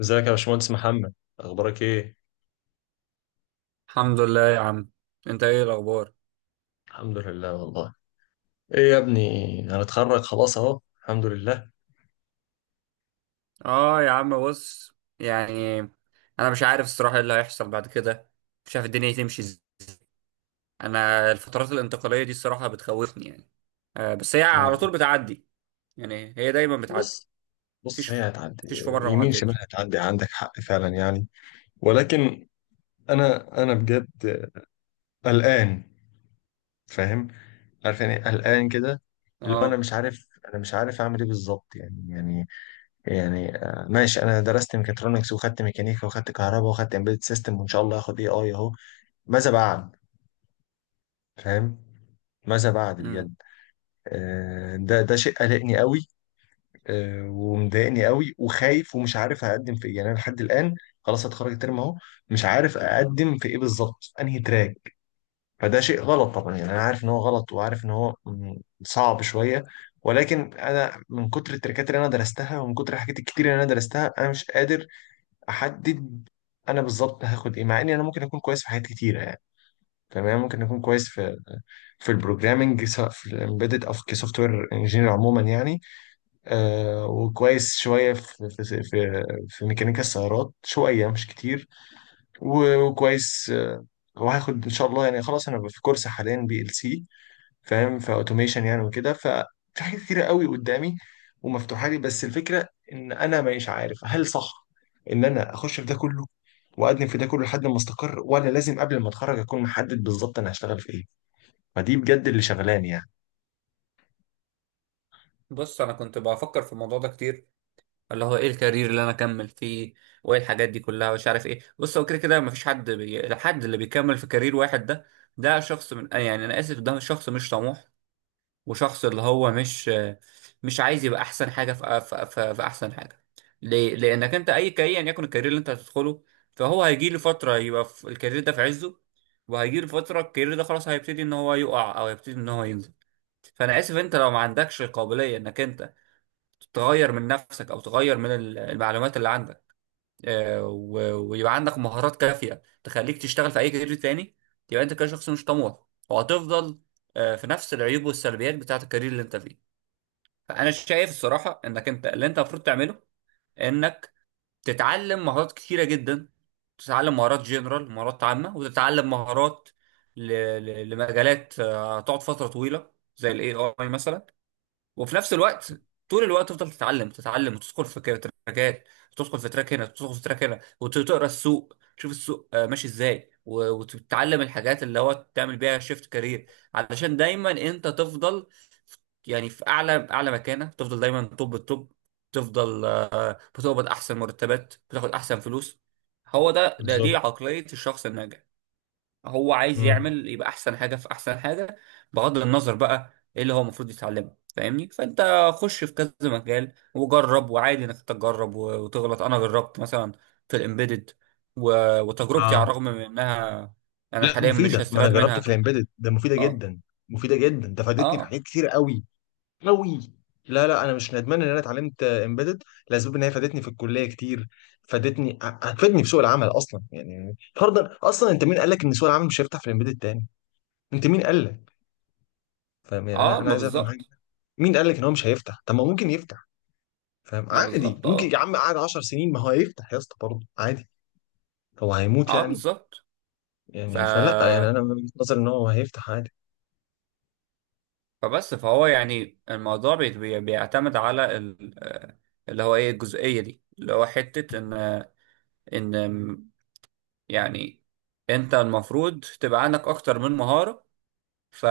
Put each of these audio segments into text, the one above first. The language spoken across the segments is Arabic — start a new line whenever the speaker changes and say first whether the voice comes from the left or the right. left: ازيك يا باشمهندس محمد؟ اخبارك ايه؟
right: الحمد لله يا عم. انت ايه الاخبار؟
left: الحمد لله والله. ايه يا ابني، هنتخرج خلاص اهو، الحمد لله.
right: اه يا عم بص، يعني انا مش عارف الصراحه ايه اللي هيحصل بعد كده. مش عارف الدنيا تمشي ازاي. انا الفترات الانتقاليه دي الصراحه بتخوفني يعني. بس هي على طول
left: ما-
right: بتعدي. يعني هي دايما بتعدي.
left: بص. بص،
right: مفيش
left: هي هتعدي
right: مفيش في مره ما
left: يمين شمال.
right: عدتش.
left: هتعدي، عندك حق فعلا يعني. ولكن انا بجد قلقان. فاهم؟ عارف يعني إيه قلقان كده؟ اللي هو انا
right: اه.
left: مش عارف، اعمل ايه بالظبط ماشي، انا درست ميكاترونكس وخدت ميكانيكا وخدت كهرباء وخدت امبيدد سيستم وان شاء الله هاخد اي اي اهو. ماذا بعد؟ فاهم؟ ماذا بعد
right: امم
left: بجد؟ ده شيء قلقني قوي. ومضايقني قوي وخايف ومش عارف اقدم في ايه يعني. انا لحد الان خلاص هتخرج الترم اهو، مش عارف اقدم في ايه بالظبط، انهي تراك. فده شيء غلط طبعا يعني. انا عارف ان هو غلط، وعارف ان هو صعب شويه. ولكن انا من كتر التركات اللي انا درستها ومن كتر الحاجات الكتير اللي انا درستها انا مش قادر احدد انا بالظبط هاخد ايه، مع اني انا ممكن اكون كويس في حاجات كتيره يعني. تمام، ممكن اكون كويس في البروجرامنج، سواء في الامبيدد او في كسوفت وير انجينير عموما يعني. وكويس شوية في ميكانيكا السيارات، شوية مش كتير. وكويس آه. وهاخد إن شاء الله يعني. خلاص، أنا في كورس حاليا بي ال سي، فاهم؟ فأوتوميشن يعني وكده، ففي حاجات كتيرة قوي قدامي ومفتوحة لي. بس الفكرة إن أنا مش عارف هل صح إن أنا أخش في ده كله وأقدم في ده كله لحد ما أستقر، ولا لازم قبل ما أتخرج أكون محدد بالظبط أنا هشتغل في إيه. فدي بجد اللي شغلاني يعني.
right: بص انا كنت بفكر في الموضوع ده كتير، اللي هو ايه الكارير اللي انا اكمل فيه، وايه الحاجات دي كلها، ومش عارف ايه. بص، هو كده كده مفيش حد الحد اللي بيكمل في كارير واحد ده، ده شخص من آه يعني انا اسف، ده شخص مش طموح، وشخص اللي هو مش عايز يبقى احسن حاجه في احسن حاجه. ليه؟ لانك انت اي كاي يعني يكن الكارير اللي انت هتدخله، فهو هيجي له فتره يبقى في الكارير ده في عزه، وهيجي له فتره الكارير ده خلاص هيبتدي ان هو يقع او هيبتدي ان هو ينزل. فانا اسف، انت لو ما عندكش قابليه انك انت تغير من نفسك او تغير من المعلومات اللي عندك، آه، و- ويبقى عندك مهارات كافيه تخليك تشتغل في اي كارير تاني، يبقى انت كده شخص مش طموح. وهتفضل في نفس العيوب والسلبيات بتاعت الكارير اللي انت فيه. فانا شايف الصراحه انك انت اللي انت المفروض تعمله، انك تتعلم مهارات كتيره جدا. تتعلم مهارات جنرال، مهارات عامه، وتتعلم مهارات ل- ل- لمجالات هتقعد فتره طويله زي الاي اي مثلا. وفي نفس الوقت طول الوقت تفضل تتعلم تتعلم، وتدخل في كده تراكات، وتدخل في تراك هنا، وتدخل في تراك هنا، وتقرا السوق، تشوف السوق ماشي ازاي، و- وتتعلم الحاجات اللي هو تعمل بيها شيفت كارير. علشان دايما انت تفضل يعني في اعلى اعلى مكانه، تفضل دايما توب التوب، تفضل بتقبض احسن مرتبات، بتاخد احسن فلوس. هو ده، ده
left: بالظبط.
right: دي عقلية الشخص الناجح. هو عايز يعمل يبقى احسن حاجه في احسن حاجه، بغض النظر بقى ايه اللي هو المفروض يتعلمه. فاهمني؟ فانت خش في كذا مجال وجرب، وعادي انك تجرب و- وتغلط. انا جربت مثلا في الامبيدد، وتجربتي على
left: مم.
right: الرغم من انها انا
left: لا،
right: حاليا مش
left: مفيده، ما انا
right: هستفاد
left: جربت
right: منها
left: في الامبيدد ده مفيده
right: اه.
left: جدا. مفيده جدا، ده فادتني في
right: اه
left: حاجات كتير قوي، قوي. لا لا، انا مش ندمان ان انا اتعلمت امبيدد، لاسباب ان هي فادتني في الكليه كتير. فادتني، هتفيدني في سوق العمل اصلا يعني. فرضا اصلا انت مين قال لك ان سوق العمل مش هيفتح في الامبيدد تاني؟ انت مين قال لك؟ فاهم يعني؟ انا
right: اه.
left: انا
right: ما
left: عايز افهم حاجه.
right: بالظبط.
left: مين قال لك ان هو مش هيفتح؟ طب ما هو ممكن يفتح. فاهم؟
right: ما
left: عادي،
right: بالظبط.
left: ممكن يا
right: اه
left: عم قعد 10 سنين، ما هو هيفتح يا اسطى برضه عادي. هو هيموت
right: اه،
left: يعني؟
right: بالظبط. ف
left: يعني فلا، يعني انا من وجهة نظري ان هو هيفتح عادي.
right: فبس فهو يعني الموضوع بيعتمد على اللي هو ايه الجزئيه دي، اللي هو حته ان م- يعني انت المفروض تبقى عندك اكتر من مهارة. ف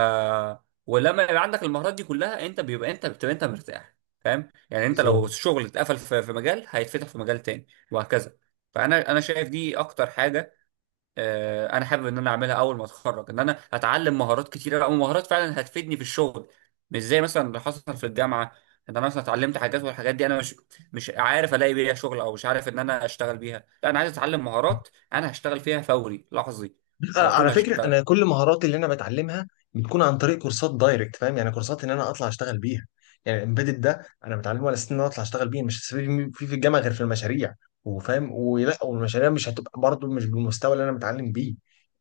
right: ولما يبقى عندك المهارات دي كلها، انت بتبقى انت مرتاح. فاهم؟ يعني انت لو
left: بالظبط.
right: الشغل اتقفل في مجال هيتفتح في مجال تاني، وهكذا. فانا شايف دي اكتر حاجة انا حابب ان انا اعملها اول ما اتخرج، ان انا اتعلم مهارات كتيره بقى، ومهارات فعلا هتفيدني في الشغل، مش زي مثلا اللي حصل في الجامعه ان انا مثلا اتعلمت حاجات والحاجات دي انا مش عارف الاقي بيها شغل، او مش عارف ان انا اشتغل بيها. لا، انا عايز اتعلم مهارات انا هشتغل فيها فوري لحظي، على
left: على
right: طول
left: فكرة
right: هشتغل.
left: أنا كل مهاراتي اللي أنا بتعلمها بتكون عن طريق كورسات دايركت، فاهم يعني؟ كورسات إن أنا أطلع أشتغل بيها يعني. الإمبيدد ده أنا بتعلمه على أساس إن أنا أطلع أشتغل بيه، مش هستفيد فيه في الجامعة غير في المشاريع. وفاهم ولا؟ والمشاريع مش هتبقى برضه مش بالمستوى اللي أنا متعلم بيه.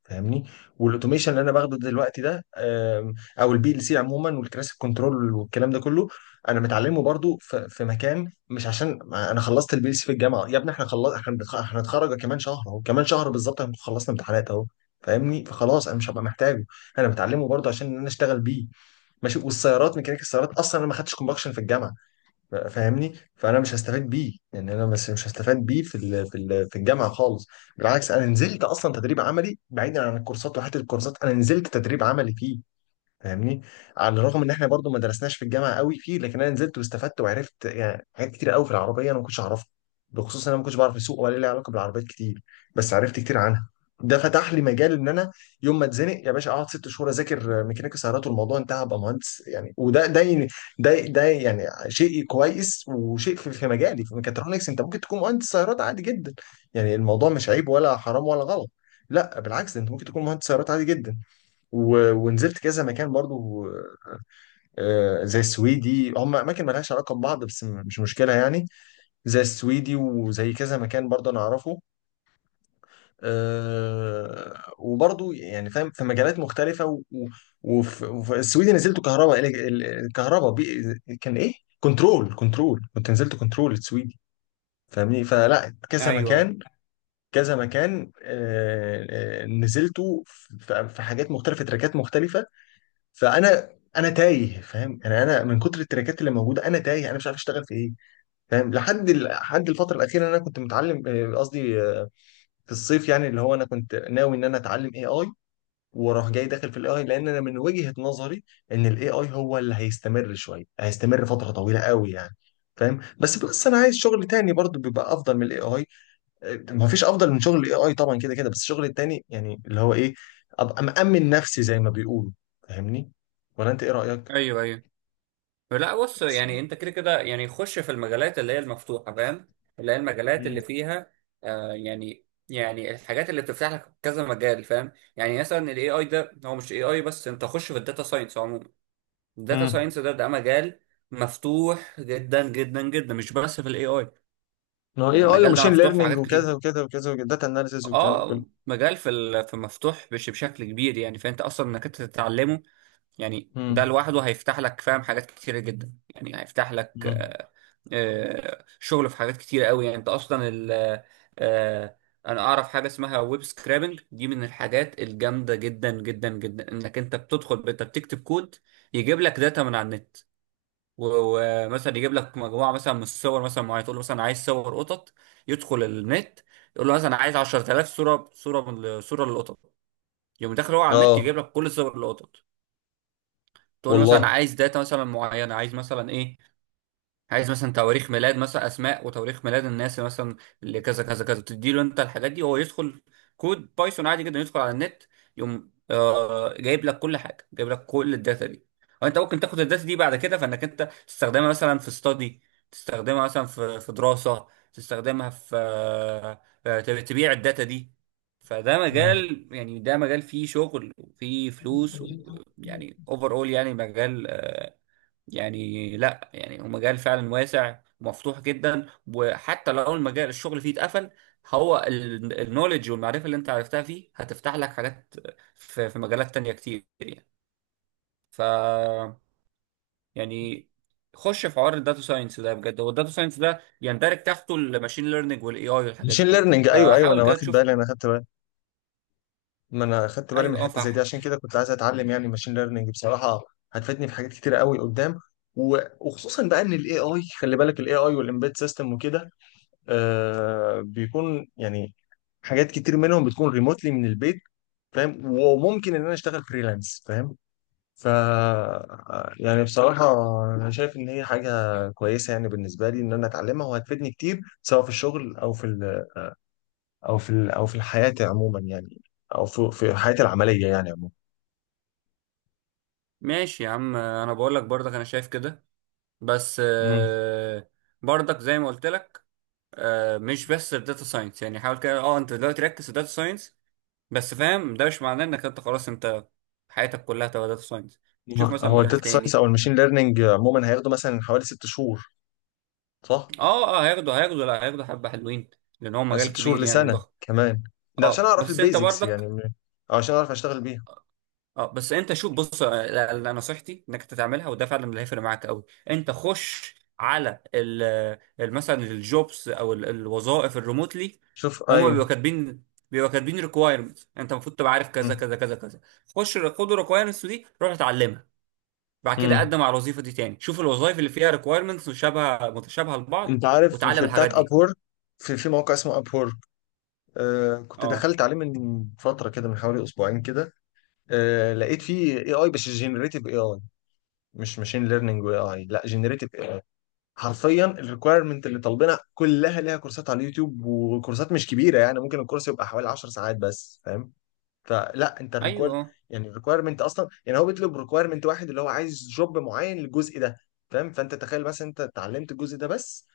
left: فاهمني؟ والأوتوميشن اللي أنا باخده دلوقتي ده أو البي ال سي عموما والكلاسيك كنترول والكلام ده كله، أنا متعلمه برضه في مكان، مش عشان أنا خلصت البي ال سي في الجامعة. يا ابني إحنا خلص، إحنا هنتخرج كمان شهر أهو، كمان شهر بالظبط هنكون خلصنا امتحانات أهو. فاهمني؟ فخلاص انا مش هبقى محتاجه، انا بتعلمه برضه عشان ان انا اشتغل بيه. ماشي. والسيارات، ميكانيكا السيارات اصلا انا ما خدتش كومباكشن في الجامعه. فاهمني؟ فانا مش هستفاد بيه يعني. انا بس مش هستفاد بيه في الجامعه خالص. بالعكس، انا نزلت اصلا تدريب عملي بعيدا عن الكورسات، وحته الكورسات انا نزلت تدريب عملي فيه. فاهمني؟ على الرغم ان احنا برضو ما درسناش في الجامعه قوي فيه، لكن انا نزلت واستفدت وعرفت يعني حاجات كتير قوي في العربيه انا ما كنتش اعرفها. بخصوص ان انا ما كنتش بعرف اسوق ولا لي علاقه بالعربيات كتير، بس عرفت كتير عنها. ده فتح لي مجال ان انا يوم ما اتزنق يا باشا اقعد 6 شهور اذاكر ميكانيكا سيارات والموضوع انتهى، ابقى مهندس يعني. وده ده ده ده يعني شيء كويس، وشيء في, في مجالي. في ميكاترونكس انت ممكن تكون مهندس سيارات عادي جدا يعني. الموضوع مش عيب ولا حرام ولا غلط، لا بالعكس. ده انت ممكن تكون مهندس سيارات عادي جدا. ونزلت كذا مكان برضو. آه، زي السويدي، هم اماكن ملهاش علاقه ببعض بس مش مشكله يعني. زي السويدي وزي كذا مكان برضو انا اعرفه. وبرضو يعني فاهم في مجالات مختلفه وفي السويدي نزلت كهرباء، الكهرباء كان ايه؟ كنترول. كنترول. كنت نزلت كنترول السويدي. فاهمني؟ فلا، كذا
right: ايوه ايوه.
left: مكان، كذا مكان، نزلته في حاجات مختلفه، تراكات مختلفه. فانا تايه. فاهم يعني؟ انا من كتر التراكات اللي موجوده انا تايه، انا مش عارف اشتغل في ايه. فاهم؟ لحد الفتره الاخيره انا كنت متعلم آه، قصدي آه، في الصيف يعني، اللي هو انا كنت ناوي ان انا اتعلم اي اي، واروح جاي داخل في الاي اي، لان انا من وجهه نظري ان الاي اي هو اللي هيستمر شويه، هيستمر فتره طويله قوي يعني. فاهم؟ بس انا عايز شغل تاني برضو بيبقى افضل من الاي اي. ما فيش افضل من شغل الاي اي طبعا، كده كده. بس الشغل التاني يعني اللي هو ايه؟ ابقى مأمن نفسي زي ما بيقولوا. فاهمني؟ ولا انت ايه رأيك؟
right: ايوه ايوه. لا بص، يعني انت كده كده يعني خش في المجالات اللي هي المفتوحه. فاهم؟ اللي هي المجالات
left: مم.
right: اللي فيها يعني الحاجات اللي بتفتح لك كذا مجال. فاهم؟ يعني مثلا الاي اي ده، هو مش اي اي بس، انت خش في الداتا ساينس عموما. الداتا
left: مم.
right: ساينس ده مجال مفتوح جدا جدا جدا، مش بس في الاي اي.
left: ما هو اي
right: يعني
left: اي
right: المجال ده
left: وماشين
right: مفتوح في
left: ليرنينج
right: حاجات
left: وكذا
right: كتير.
left: وكذا وكذا وداتا اناليسيز والكلام ده كله.
right: اه، مجال في ال- في مفتوح بشكل كبير يعني. فانت اصلا انك انت تتعلمه يعني ده
left: مم.
right: لوحده هيفتح لك، فاهم، حاجات كتيرة جدا. يعني هيفتح لك
left: مم.
right: شغل في حاجات كتيرة قوي يعني. انت اصلا ال آه، آه، انا اعرف حاجة اسمها ويب سكرابنج، دي من الحاجات الجامدة جدا جدا جدا. انك انت بتدخل انت بتكتب كود يجيب لك داتا من على النت، و- ومثلا يجيب لك مجموعة مثلا من الصور مثلا معينة. تقول له مثلا عايز صور قطط، يدخل النت. يقول له مثلا عايز 10000 صورة للقطط، يقوم داخل هو على النت
left: اه
right: يجيب لك كل صور القطط. تقول له مثلا
left: والله.
right: عايز داتا مثلا معينه، عايز مثلا ايه، عايز مثلا تواريخ ميلاد، مثلا اسماء وتواريخ ميلاد الناس مثلا اللي كذا كذا كذا. بتدي له انت الحاجات دي، هو يدخل كود بايثون عادي جدا، يدخل على النت، يقوم جايب لك كل حاجه، جايب لك كل الداتا دي. وانت ممكن تاخد الداتا دي بعد كده، فانك انت تستخدمها مثلا في ستادي، تستخدمها مثلا في دراسه، تستخدمها في تبيع الداتا دي. فده
left: مم.
right: مجال، يعني ده مجال فيه شغل وفيه فلوس. ويعني اوفر اول، يعني مجال يعني لا، يعني هو مجال فعلا واسع ومفتوح جدا. وحتى لو المجال الشغل فيه اتقفل، هو النولج والمعرفة اللي انت عرفتها فيه هتفتح لك حاجات في مجالات تانية كتير يعني. ف يعني خش في حوار الداتا ساينس ده بجد. هو الداتا ساينس ده يندرج تحته الماشين ليرنينج والاي اي والحاجات
left: ماشين
right: دي كلها،
left: ليرنينج، ايوه، ايوه، انا
right: فحاول كده
left: واخد
right: تشوف.
left: بالي، انا اخدت بالي. ما انا اخدت بالي من
right: ايوه اه.
left: حته زي دي، عشان كده كنت عايز اتعلم يعني ماشين ليرنينج بصراحه. هتفيدني في حاجات كتير قوي قدام. و- وخصوصا بقى ان الاي اي، خلي بالك، الاي اي والامبيد سيستم وكده آه بيكون يعني حاجات كتير منهم بتكون ريموتلي من البيت. فاهم؟ وممكن ان انا اشتغل فريلانس. فاهم؟ ف يعني بصراحه انا شايف ان هي حاجه كويسه يعني بالنسبه لي ان انا اتعلمها، وهتفيدني كتير سواء في الشغل او في ال... او في ال... او في الحياه عموما يعني. او في حياتي العمليه يعني عموما.
right: ماشي يا عم، انا بقول لك برضك انا شايف كده. بس
left: مم.
right: برضك زي ما قلت لك مش بس في داتا ساينس يعني. حاول كده انت دلوقتي ركز في داتا ساينس بس، فاهم؟ ده مش معناه انك انت خلاص انت حياتك كلها تبقى داتا ساينس. تشوف مثلا
left: هو
right: مجال
left: الداتا ساينس
right: تاني.
left: او الماشين ليرنينج عموما هياخدوا مثلا حوالي 6 شهور، صح؟
right: اه اه، هياخدوا لا، هياخدوا حبة حلوين، لان هو
left: أو
right: مجال
left: 6 شهور
right: كبير يعني
left: لسنه
right: وضخم.
left: كمان، ده عشان
right: اه
left: اعرف
right: بس انت
left: البيزكس يعني،
right: برضك.
left: أو عشان اعرف اشتغل بيها.
right: اه بس انت شوف بص لا، نصيحتي انك أنت تعملها، وده فعلا اللي هيفرق معاك قوي. انت خش على مثلا الجوبس او الوظائف الريموتلي.
left: شوف،
right: هما
left: ايوه.
right: بيبقوا كاتبين، بيبقوا كاتبين ريكوايرمنت، انت المفروض تبقى عارف كذا
left: مم.
right: كذا كذا كذا. خش، خد الريكوايرمنتس دي، روح اتعلمها. بعد كده
left: مم.
right: قدم على الوظيفه دي تاني، شوف الوظائف اللي فيها ريكوايرمنتس مشابهه متشابهه لبعض،
left: انت عارف
right: وتعلم
left: في
right: الحاجات
left: بتاعت
right: دي.
left: ابور؟ في موقع اسمه ابور. آه كنت
right: اه.
left: دخلت عليه من فتره كده، من حوالي اسبوعين كده. آه، لقيت فيه اي اي، بس جنريتيف اي اي، مش ماشين ليرنينج واي اي، لا، جنريتيف اي اي. حرفيا الريكويرمنت اللي طالبينها كلها ليها كورسات على اليوتيوب، وكورسات مش كبيره يعني. ممكن الكورس يبقى حوالي 10 ساعات بس. فاهم؟ فلا انت الريكوير
right: ايوه
left: يعني الريكويرمنت اصلا يعني هو بيطلب ريكويرمنت واحد اللي هو عايز جوب معين للجزء ده. فاهم؟ فانت تخيل مثلا انت اتعلمت الجزء ده بس،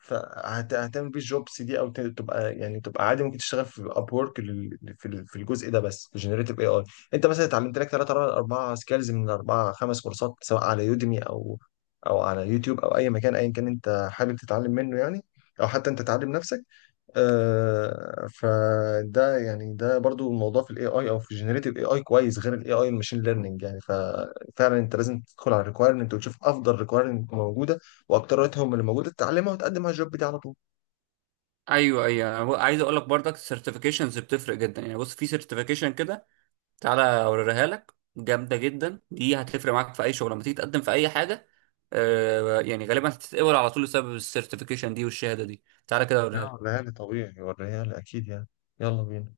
left: فهتعمل بيه الجوبس دي او تبقى يعني تبقى عادي. ممكن تشتغل في اب وورك في الجزء ده بس، في جنريتيف اي اي. انت مثلا اتعلمت لك ثلاثة اربع سكيلز من اربع خمس كورسات، سواء على يوديمي او على يوتيوب او اي مكان ايا كان انت حابب تتعلم منه يعني، او حتى انت تعلم نفسك. آه فده يعني ده برضو الموضوع في الاي اي او في جنريتيف اي اي كويس، غير الاي اي الماشين ليرنينج يعني. ففعلا انت لازم تدخل على الريكوايرمنت وتشوف افضل ريكوايرمنت موجوده، واكترتهم اللي موجوده تتعلمها وتقدم على الجوب دي على طول.
right: ايوه ايوه. عايز اقول لك برضك السيرتيفيكيشنز بتفرق جدا يعني. بص، في سيرتيفيكيشن كده، تعالى اوريها لك، جامده جدا دي، هتفرق معاك في اي شغل لما تيجي تقدم في اي حاجه. يعني غالبا هتتقبل على طول بسبب السيرتيفيكيشن دي والشهاده دي. تعالى كده اوريها
left: لا،
right: لك.
left: وريها لي طبيعي، وريها لي اكيد يعني. يلا بينا.